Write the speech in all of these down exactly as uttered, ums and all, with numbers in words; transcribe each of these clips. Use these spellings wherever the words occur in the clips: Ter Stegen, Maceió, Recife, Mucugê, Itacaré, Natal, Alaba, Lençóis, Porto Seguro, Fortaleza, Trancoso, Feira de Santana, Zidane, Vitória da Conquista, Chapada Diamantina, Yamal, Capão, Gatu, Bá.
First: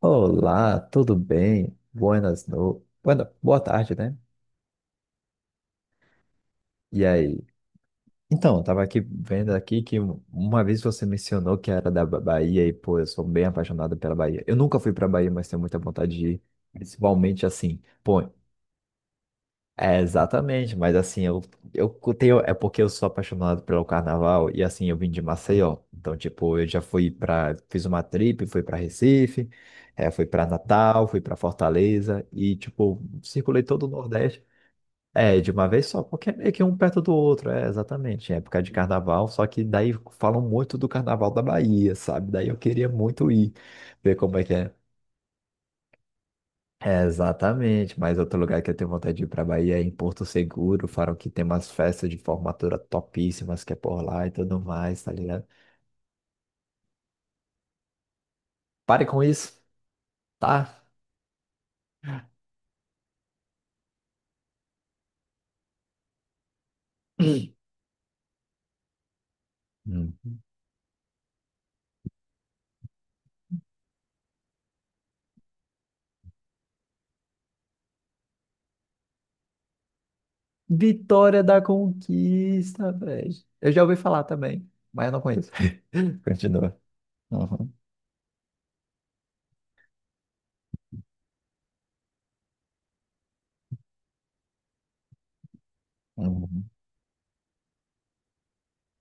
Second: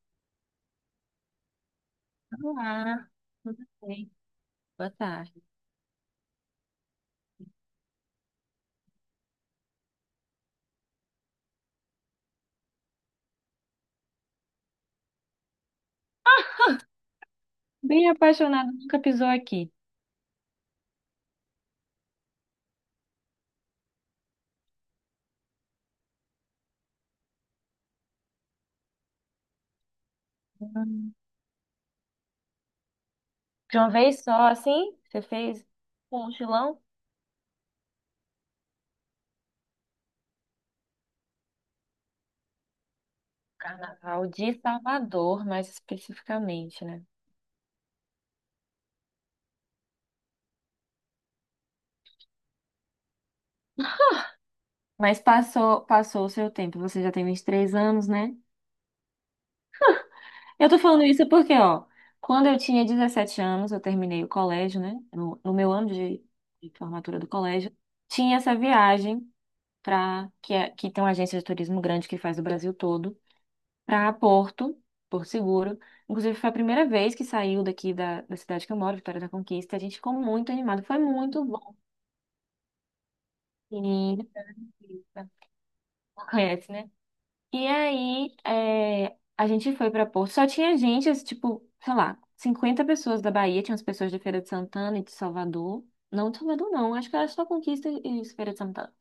Olá, tudo bem? Buenas no... Olá, Buena... Boa tudo tarde, bem? né? Boa tarde. E aí? Então, eu tava aqui vendo aqui que um, uma vez você mencionou que era da Ba- Bahia e, pô, eu sou bem apaixonado pela Bahia. Eu nunca fui pra Bahia, mas tenho muita vontade de ir. Principalmente assim, Bem pô. apaixonado, nunca pisou aqui. É, exatamente, mas assim, eu, eu tenho, é porque eu sou apaixonado pelo carnaval e assim, eu vim de Maceió, então tipo, eu já fui pra, fiz uma trip, fui pra Recife, é, fui pra Natal, Hum, fui pra Fortaleza e tipo, circulei De todo o uma vez Nordeste, só, assim, você é, de fez uma vez só, um porque é meio que um mochilão? perto do outro, é, exatamente, em época de carnaval, só que daí falam muito do carnaval da Bahia, sabe, daí eu queria muito ir, ver Carnaval como é que de é. Salvador, mais especificamente, É, né? exatamente, mas outro lugar que eu tenho vontade de ir para Bahia é em Porto Seguro, falam que tem umas festas de formatura topíssimas que é por lá e tudo mais, tá Mas ligado? passou, passou o seu tempo. Você já tem vinte e três anos, né? Pare com isso, Eu tô tá? falando isso porque, ó, quando eu tinha dezessete anos, eu terminei o colégio, né? No, no meu ano de, de formatura do colégio, tinha essa viagem para Hum. que, é- que tem uma agência de turismo grande que faz o Brasil todo. Para Porto, Porto Seguro. Inclusive, foi a primeira vez que saiu daqui da, da cidade que eu moro, Vitória da Conquista. A gente ficou muito animado, foi Vitória muito da bom. Conquista, velho. Eu já ouvi E. falar também, mas eu não conheço. Conhece, Continua. né? E Uhum, aí, é, a gente foi para Porto. Só tinha gente, assim, tipo, sei lá, cinquenta pessoas da Bahia, tinha as pessoas de Feira de Santana e de Salvador. Não de Salvador, uhum, não, acho que era só Conquista e Feira de Santana.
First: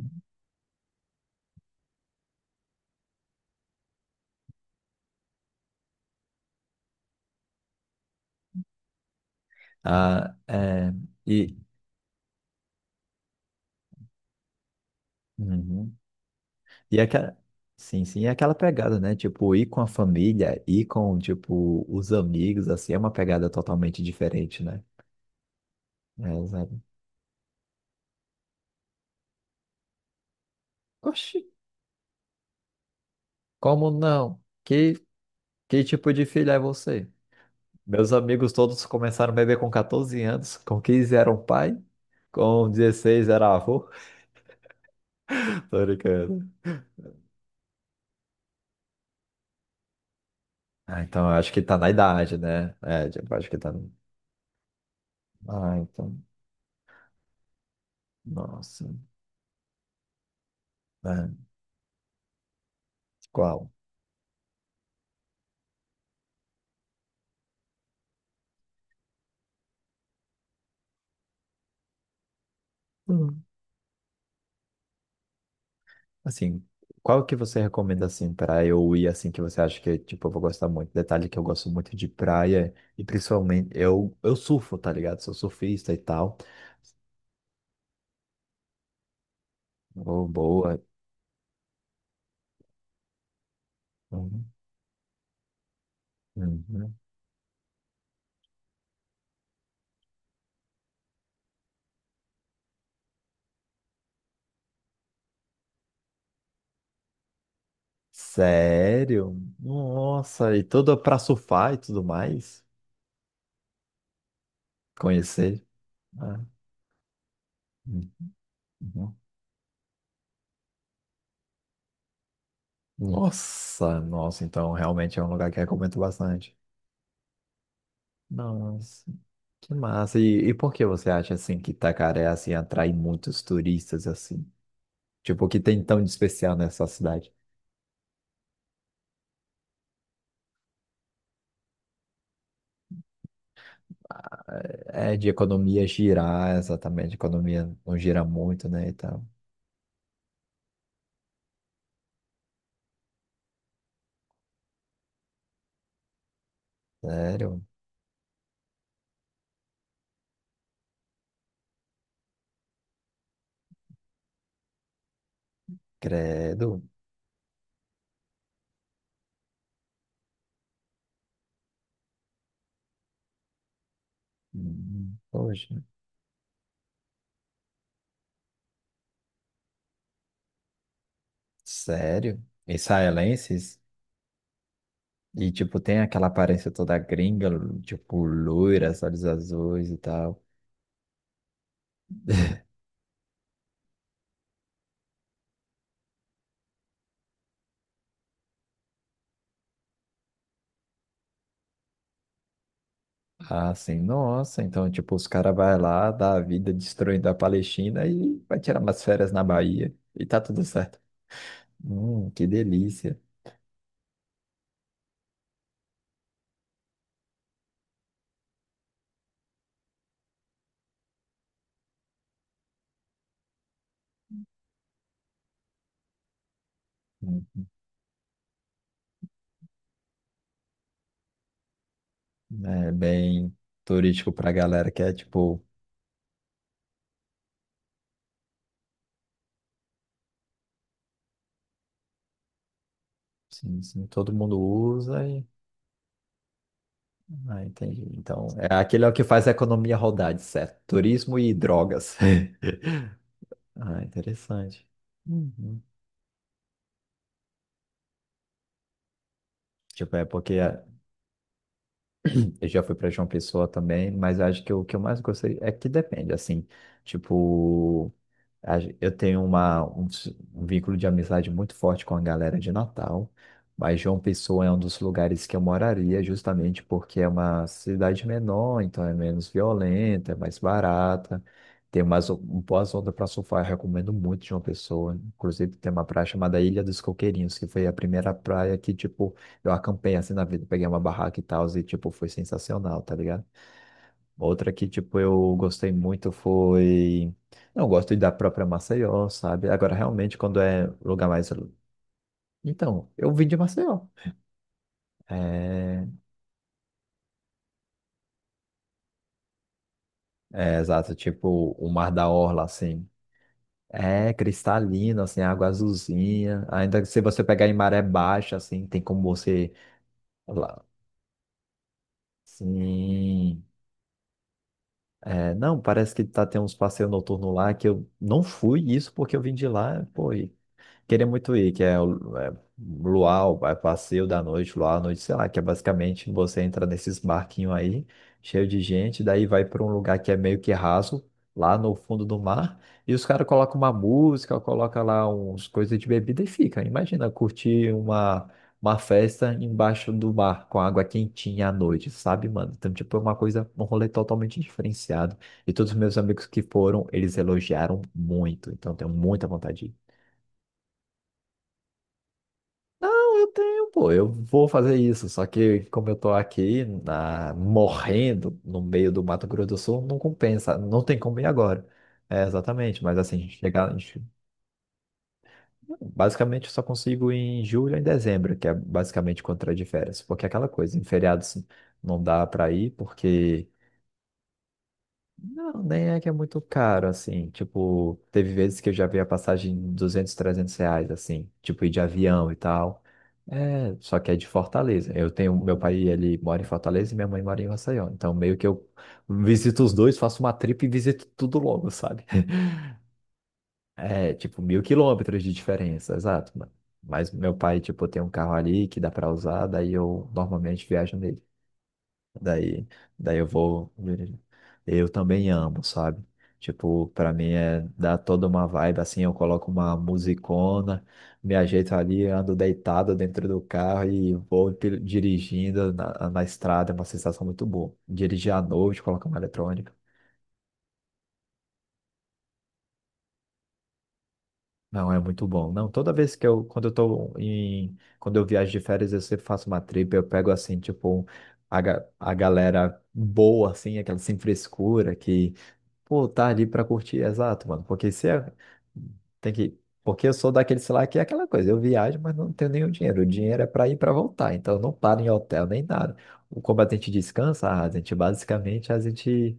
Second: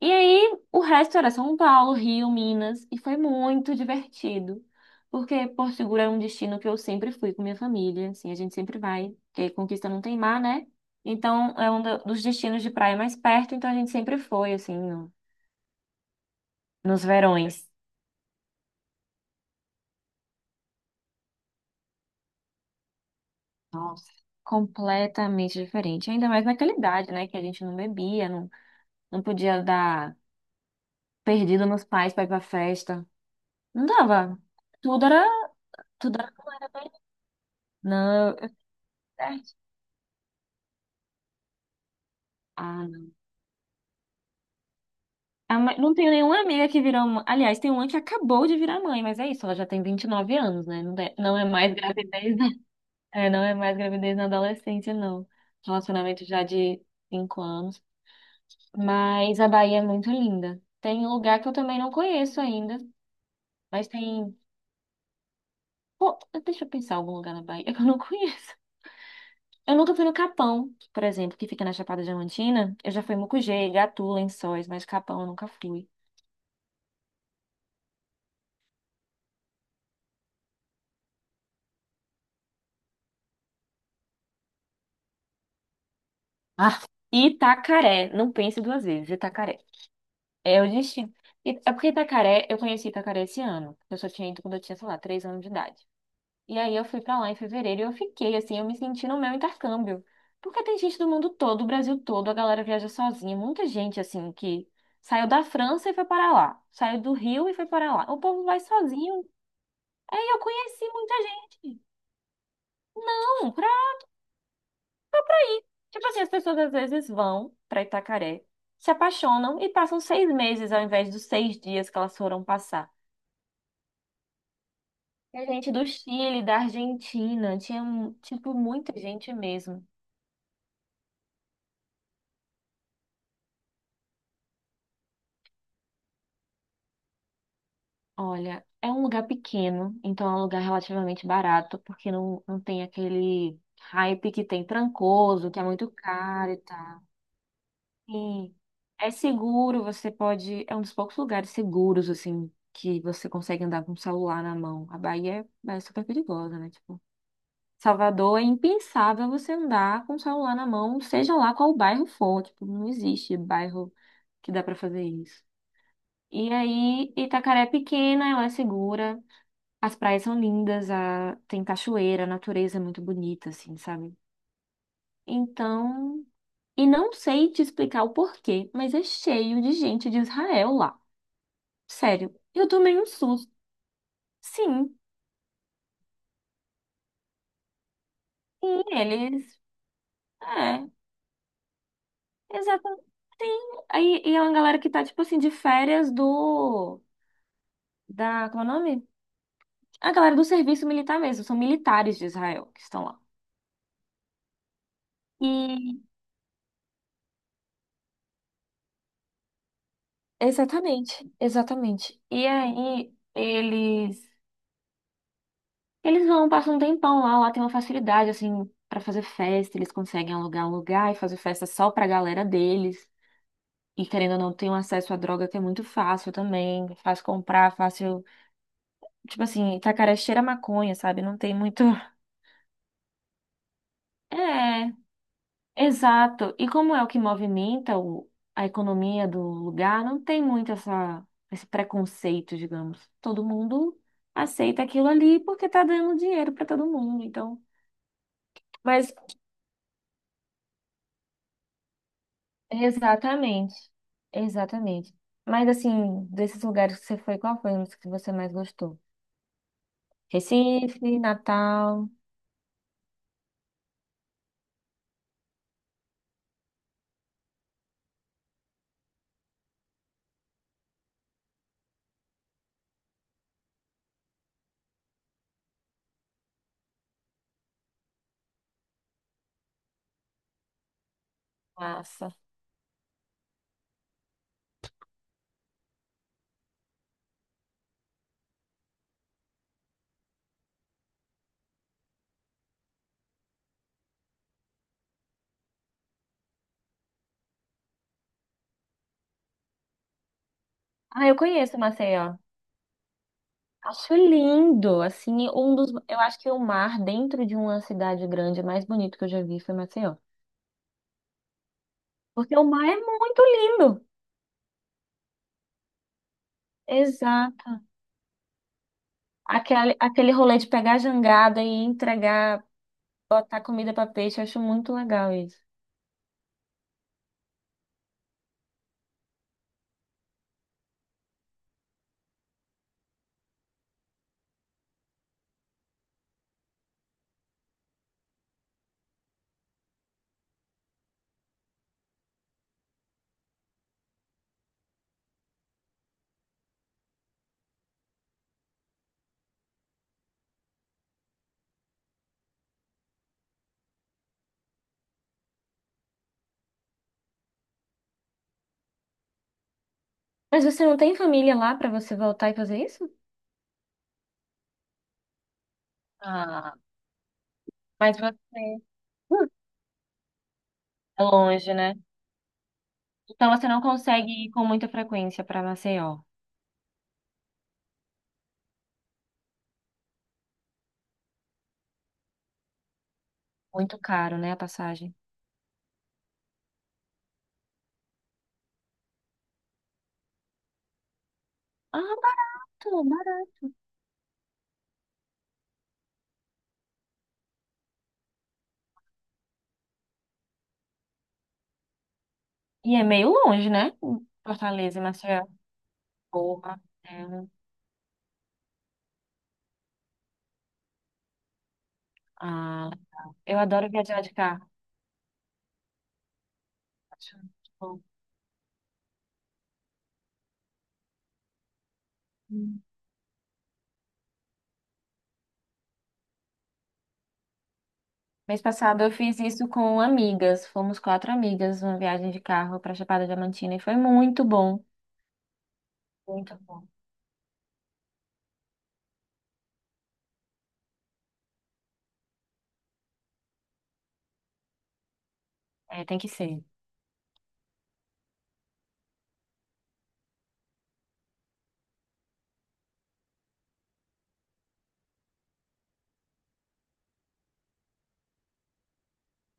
E aí, o resto era São Paulo, Rio, Minas, e foi muito divertido. Porque Porto Seguro é um destino que eu sempre fui com minha família, assim, a gente sempre vai, porque Conquista não tem Ah, mar, né? é, Então, e, é um do- dos destinos de praia mais perto, então a gente sempre foi, assim, no- uhum. E é nos aquela... verões. Sim, sim, é aquela pegada, né? Tipo, ir com a família, ir com, tipo, os amigos, assim, é uma pegada totalmente Nossa, diferente, né? completamente diferente. É, Ainda mais naquela exato. idade, né? Que a gente não bebia, não, não podia dar Oxi, perdido nos pais pra ir pra festa. Não como dava. não? Que, Tudo era, que tipo tudo de era, filho não é era bem. você? Meus Não, eu- amigos todos começaram a beber com catorze anos, com quinze eram pai, com é. dezesseis era avô. A mãe- Tô Não tenho nenhuma brincando. amiga que virou. mã- Aliás, tem uma que acabou de virar mãe, mas é isso, ela já tem vinte e nove anos, né? Não Ah, é, então, eu não é acho que mais tá na idade, gravidez, né? né? É, É, tipo, não acho é que tá mais no- gravidez na adolescência, não. Ah, então. Relacionamento já de cinco anos. Nossa. Mas a Bahia é muito linda. Tem um lugar É, que eu também não conheço ainda, qual? mas tem. Pô, deixa eu pensar algum lugar na Bahia que eu não conheço. Eu nunca fui no Capão, por exemplo, que fica na Chapada Diamantina. Eu já fui em Mucugê, Gatu, Lençóis, mas Capão eu nunca fui. Assim, qual que você recomenda, assim, para eu ir, assim, que você acha que, tipo, eu vou gostar muito? Detalhe que eu gosto muito de praia e principalmente, eu, eu surfo, tá ligado? Sou surfista e tal. Ah, Itacaré, não pense duas vezes, Itacaré. Oh, É o boa. destino. E- É porque Itacaré, eu conheci Itacaré esse ano. Eu só tinha ido Uhum, quando eu tinha, sei lá, três anos de idade. E aí eu uhum. fui pra lá em fevereiro e eu fiquei, assim, eu me senti no meu intercâmbio. Porque tem gente do mundo todo, do Brasil todo, a galera viaja sozinha. Muita gente, assim, que saiu da França e foi para lá. Saiu do Rio e foi para lá. O povo vai sozinho. Sério? Aí eu Nossa, e conheci tudo muita pra surfar e gente. tudo mais? Não, pra. Conhecer? Tipo assim, as Ah, pessoas às vezes vão pra Itacaré, se uhum. apaixonam e passam seis meses ao invés dos seis dias que elas foram passar. Nossa, nossa, então realmente é um Tinha lugar que eu gente do recomendo Chile, bastante. da Argentina, tinha, um, tipo, muita Nossa, gente que mesmo. massa. E, e por que você acha assim que Itacaré assim atrai muitos turistas assim? Tipo, o que tem tão de especial nessa cidade? Olha, é um lugar pequeno, então é um lugar relativamente barato, porque não, não tem aquele hype que tem É de Trancoso, que é economia muito caro girar, e tal. exatamente. A economia não gira E muito, né, e é tal. seguro, você pode. É um dos poucos lugares seguros, assim, que você consegue andar com o celular na mão. A Bahia é, é super perigosa, né? Tipo, Sério? Salvador é impensável você andar com o celular na mão, seja lá qual bairro for. Tipo, não existe bairro que dá pra fazer isso. E Credo? aí, Itacaré é pequena, ela é segura, as praias são lindas, a, tem cachoeira, a natureza é muito bonita, assim, sabe? Hum, Poxa, Então, e não sei te explicar o porquê, mas é cheio de gente de Israel lá. Sério, sério? eu tomei um susto. Israelenses? Sim, E, tipo, tem aquela aparência toda gringa, tipo, e loiras, olhos eles. azuis e tal. É, exatamente. Sim. Aí, e é uma galera que tá, tipo assim, de férias do. Da. Como é o nome? A galera do serviço militar mesmo, são militares de Israel que estão lá. Ah, sim. Nossa, então, tipo, os caras vai E lá, dá a vida destruindo a Palestina e vai tirar umas férias na Bahia. E tá tudo certo. exatamente, exatamente. Hum, E que aí delícia. eles eles vão, passam um tempão lá, lá tem uma facilidade assim pra fazer festa, eles conseguem alugar um lugar e fazer festa só pra galera deles. E querendo ou não, tem um acesso à droga que é muito fácil também, fácil Hum, comprar, fácil, tipo assim, Itacaré cheira a maconha, sabe? Não tem muito, É bem turístico pra galera é, que é, tipo, exato. E como é o que movimenta o- a economia do lugar, não tem muito essa, esse preconceito, digamos. Todo sim, mundo sim, todo mundo aceita aquilo usa ali e... porque tá dando dinheiro para todo mundo. Então, Ah, entendi. Então, é aquele é o mas que faz a economia rodar, de certo. Turismo e drogas. exatamente, Ah, interessante. exatamente. Mas Uhum. assim, desses lugares que você foi, qual foi um dos que você mais gostou? Tipo, é porque é, Recife, Natal, eu já fui para João Pessoa também, mas acho que o que eu mais gostei é que depende, assim, tipo... a gen- Eu tenho uma, um, s- um vínculo de amizade muito forte com a galera de Natal, mas João Pessoa é um dos lugares que eu moraria, justamente porque é uma cidade menor, então é menos violenta, é mais barata, tem umas o- massa. um boas ondas para surfar. Eu recomendo muito João Pessoa. Inclusive, tem uma praia chamada Ilha dos Coqueirinhos, que foi a primeira praia que, tipo, eu acampei assim na vida, peguei uma barraca e tal, e, tipo, foi sensacional, tá ligado? Outra que, tipo, eu gostei muito foi. Não, eu gosto da própria Maceió, sabe? Agora, realmente, quando é Ah, lugar eu mais. conheço Maceió. Então, eu vim de Maceió. Acho lindo, assim, um dos, É, eu acho que o mar dentro de uma cidade grande mais bonito que eu já vi foi Maceió. é exato, tipo, o Mar da Porque Orla, o mar é assim. muito lindo. É cristalino, assim, água azulzinha. Ainda que se você pegar Exato. em maré baixa, assim, tem como você. Aquele, aquele rolê de lá- pegar a jangada e entregar, botar Sim. comida para peixe, eu acho muito legal É, isso. não, parece que tá, tem uns passeios noturnos lá que eu não fui isso porque eu vim de lá, pô, e queria muito ir, que é o é, Luau, vai passeio da noite, Luau à noite, sei lá, que é basicamente você entra nesses barquinhos aí, cheio de gente, daí vai para um lugar que é meio que raso, lá no fundo do mar, e os caras colocam uma música, colocam lá uns coisas de bebida e fica. Imagina curtir uma, uma festa embaixo do mar, com água quentinha à noite, sabe, mano? Então, tipo, é uma coisa, um rolê totalmente diferenciado. E todos os meus amigos que foram, eles elogiaram muito, então tenho muita vontade de ir. Mas você não tem família lá para você voltar e fazer isso? Não, eu tenho, pô, eu vou fazer isso. Só que como eu tô Ah, aqui na, mas morrendo no você meio do Mato Hum. Grosso do Sul, não compensa, não tem é como ir longe, agora. né? É, exatamente, mas assim, Então você não chegar, consegue ir com muita frequência para Maceió. basicamente eu só consigo ir em julho ou em dezembro, que é basicamente quando eu tô de férias, porque é aquela coisa, em feriados não dá para ir porque Muito caro, né, a passagem. não, nem é que é muito caro, assim. Tipo, teve vezes que eu já vi a passagem em duzentos, trezentos reais, assim. Tipo, ir de Ah, avião e tal. barato, barato. É, só que é de Fortaleza. Eu tenho, meu pai, ele mora em Fortaleza e minha mãe mora em Maceió. Então, meio que eu visito os dois, faço uma trip e visito tudo logo, sabe? E é meio longe, né? É, tipo, mil Fortaleza e quilômetros Maceió. de diferença, exato, mano. Porra, é Mas um- meu pai, tipo, tem um carro ali que dá pra usar, daí eu normalmente viajo nele. Daí, Ah, daí eu eu adoro vou. viajar de carro. Eu também amo, sabe? Tipo, pra Acho mim é muito dar toda uma vibe assim, eu coloco uma musicona, me ajeito ali, ando bom. deitado dentro do carro e vou pil- dirigindo na, na estrada, é uma sensação muito boa. Dirigir à Mês passado noite, eu colocar uma fiz isso eletrônica. com amigas. Fomos quatro amigas, uma viagem de carro para Chapada Diamantina e foi muito bom. Não, é muito bom. Não, toda vez que Muito eu, quando bom. eu tô em, quando eu viajo de férias, eu sempre faço uma trip, eu pego assim, tipo, a, ga- a galera boa, assim, aquela sem frescura, que É, tem pô, que tá ser ali pra curtir, exato, mano. Porque se é... tem que. Porque eu sou daquele, sei lá, que é aquela coisa, eu viajo, mas não tenho nenhum dinheiro. O dinheiro é pra ir e pra voltar, então eu não paro em hotel nem nada. O combatente descansa, a gente basicamente a gente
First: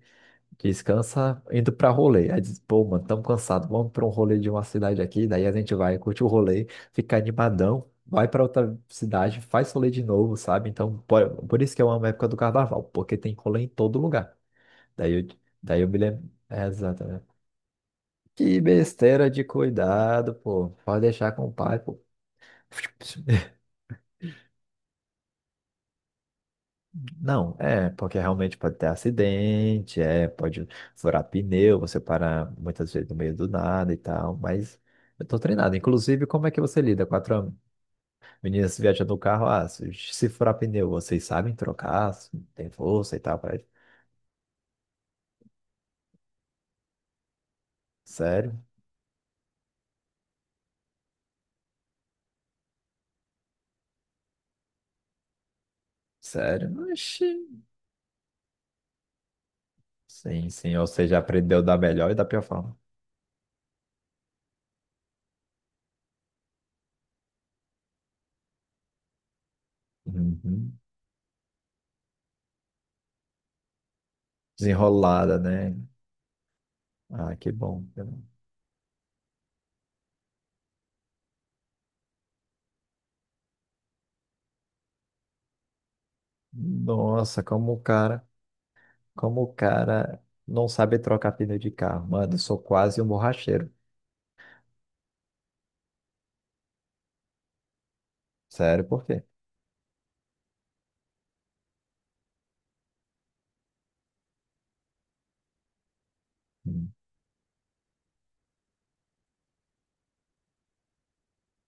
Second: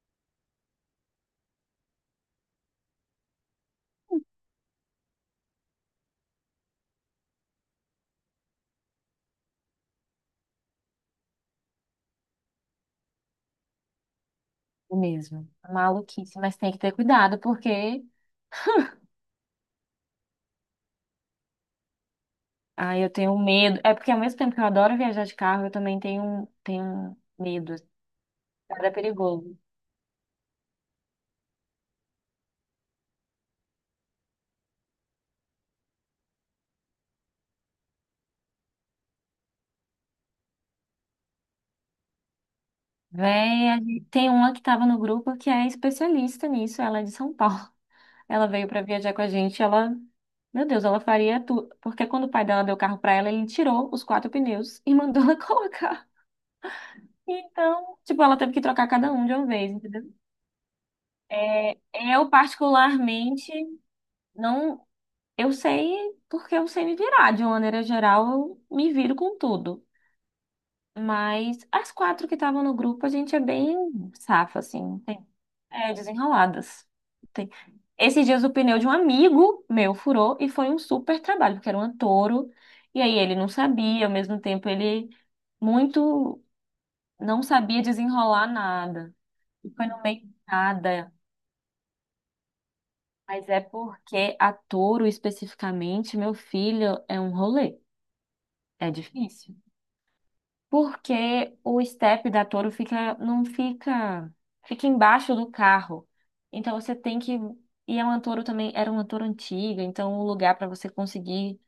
descansa indo pra rolê. Aí diz, pô, mano, tamo cansado, vamos pra um rolê de uma cidade aqui, daí a gente vai, curte o rolê, fica animadão, vai pra outra cidade, faz rolê de novo, sabe? Então, por, por isso que eu amo a época do carnaval, porque tem rolê em todo lugar. o Daí eu, mesmo. daí eu me lembro. Maluquice, mas É, tem que ter exato, né? cuidado porque Que besteira de cuidado, pô. Pode deixar com o pai, pô. ah, eu tenho medo. É porque ao mesmo tempo que eu adoro viajar de carro, eu também tenho tenho Não, medo. é, porque realmente pode ter Nada é perigoso. acidente, é, pode furar pneu, você para muitas vezes no meio do nada e tal, mas eu tô treinado. Inclusive, como é que você lida? Quatro meninas viajando no carro, ah, se, se furar pneu, vocês sabem trocar, se tem força e tal, pra... Véi, a gente- tem uma que estava no grupo que é especialista nisso, ela é de São Paulo. Ela Sério? veio pra viajar com a gente, ela, meu Deus, ela faria tudo, porque quando o pai dela deu o carro pra ela, ele tirou os quatro pneus e mandou ela colocar. Sério? Oxi. Então, tipo, ela teve que trocar cada um de uma vez, entendeu? Sim, sim, ou seja, aprendeu da É, melhor e da eu pior forma. particularmente não, eu sei porque eu sei me virar, de uma maneira geral, eu me viro com tudo. Uhum. Mas as quatro que estavam no grupo, a gente é bem safa, assim, tem, Desenrolada, né? é, desenroladas. Ah, que Tem. bom. Esses dias o pneu de um amigo meu furou e foi um super trabalho, porque era um touro. E aí ele não sabia, ao mesmo tempo ele muito Nossa, não como o sabia cara, desenrolar nada. como o E foi no meio cara de não sabe nada. trocar pneu de carro. Mano, eu sou quase um Mas é borracheiro. porque a touro especificamente, meu filho, é um rolê. Sério, É por quê? difícil. Porque o step da Toro fica, não fica, fica embaixo do carro. Então Hum, você tem que, e a uma Toro também era uma Toro antiga, então o lugar para você conseguir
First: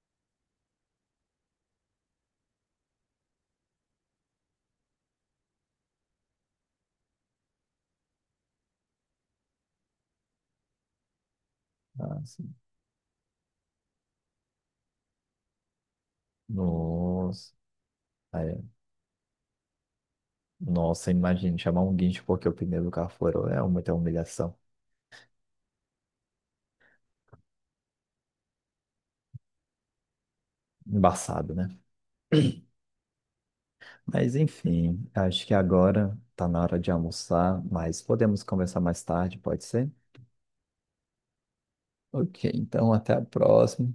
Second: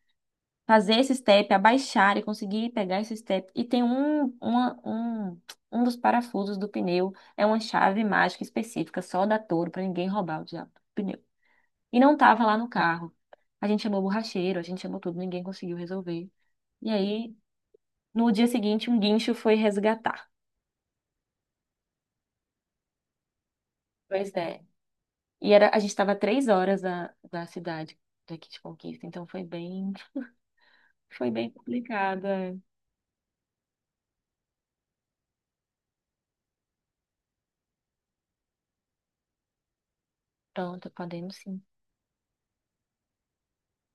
fazer esse step, abaixar e conseguir pegar esse step. E tem um, uma, um, um dos parafusos do pneu, é uma chave mágica específica só da Toro para ninguém roubar o diabo do pneu. E não Ah, tava sim. lá no carro. A gente chamou o borracheiro, a gente chamou tudo, ninguém conseguiu resolver. E aí, Nossa. no dia Aí, seguinte, um guincho foi resgatar. nossa, imagina chamar um guincho porque o pneu do carro furou. É muita Pois humilhação. é. E era, a gente estava três horas da, da cidade daqui de Conquista, então foi bem, foi bem Embaçado, né? complicado. É. Mas enfim, acho que agora tá na hora de almoçar, mas podemos conversar mais tarde, pode ser? Pronto, podemos sim. Ok, então até a próxima.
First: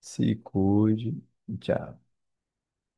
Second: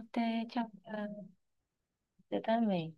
Se tchau, cuide. tchau. Tchau. Você também.